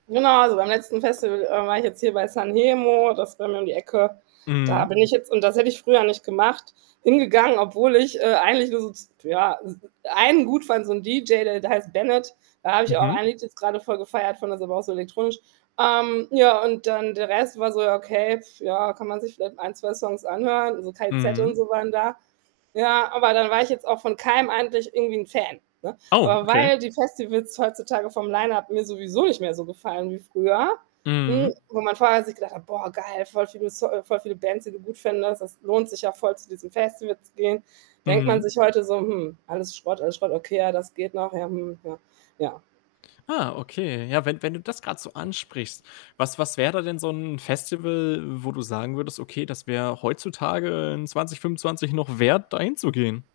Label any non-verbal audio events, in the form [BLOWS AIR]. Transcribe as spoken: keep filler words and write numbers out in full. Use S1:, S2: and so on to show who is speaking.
S1: Genau, also, beim letzten Festival, äh, war ich jetzt hier bei San Hejmo, das ist bei mir um die Ecke. Da
S2: Mhm.
S1: bin ich jetzt, und das hätte ich früher nicht gemacht, hingegangen, obwohl ich, äh, eigentlich nur so, z ja, einen gut fand, so 'n DJ, der der heißt Bennett. Da habe ich auch
S2: Mhm.
S1: ein Lied jetzt grade voll gefeiert von [UNINTELLIGIBLE] auch so elektronisch. Ähm, ja, und dann der Rest war so: „Ja, okay, [BLOWS AIR] ja, kann man sich vielleicht ein, zwei Songs anhören.“ So K.I.Z.
S2: Mhm.
S1: und so waren da. Ja, aber dann war ich jetzt auch von keinem eigentlich irgendwie 'n Fan, ne?
S2: Oh,
S1: Aber
S2: okay.
S1: weil die Festivals heutzutage vom Lineup mir sowieso nicht mehr so gefallen wie früher,
S2: Mhm.
S1: hm, wo man vorher sich gedacht hat: „Boah, geil, voll viele so äh, voll viele Bands, die du gut findest. Das lohnt sich ja voll, zu diesem Festival zu gehen.“ Denkt man
S2: Mhm.
S1: sich heute so: „Hm, alles Schrott. Alles Schrott. Okay, ja, das geht noch. Ja, hm, ja.“ Ja.
S2: Ah, okay. Ja, wenn wenn du das grad so ansprichst. Was was wäre da denn so 'n Festival, wo du sagen würdest: „Okay, das wäre heutzutage in zwanzigfünfundzwanzig noch wert, da hinzugehen?“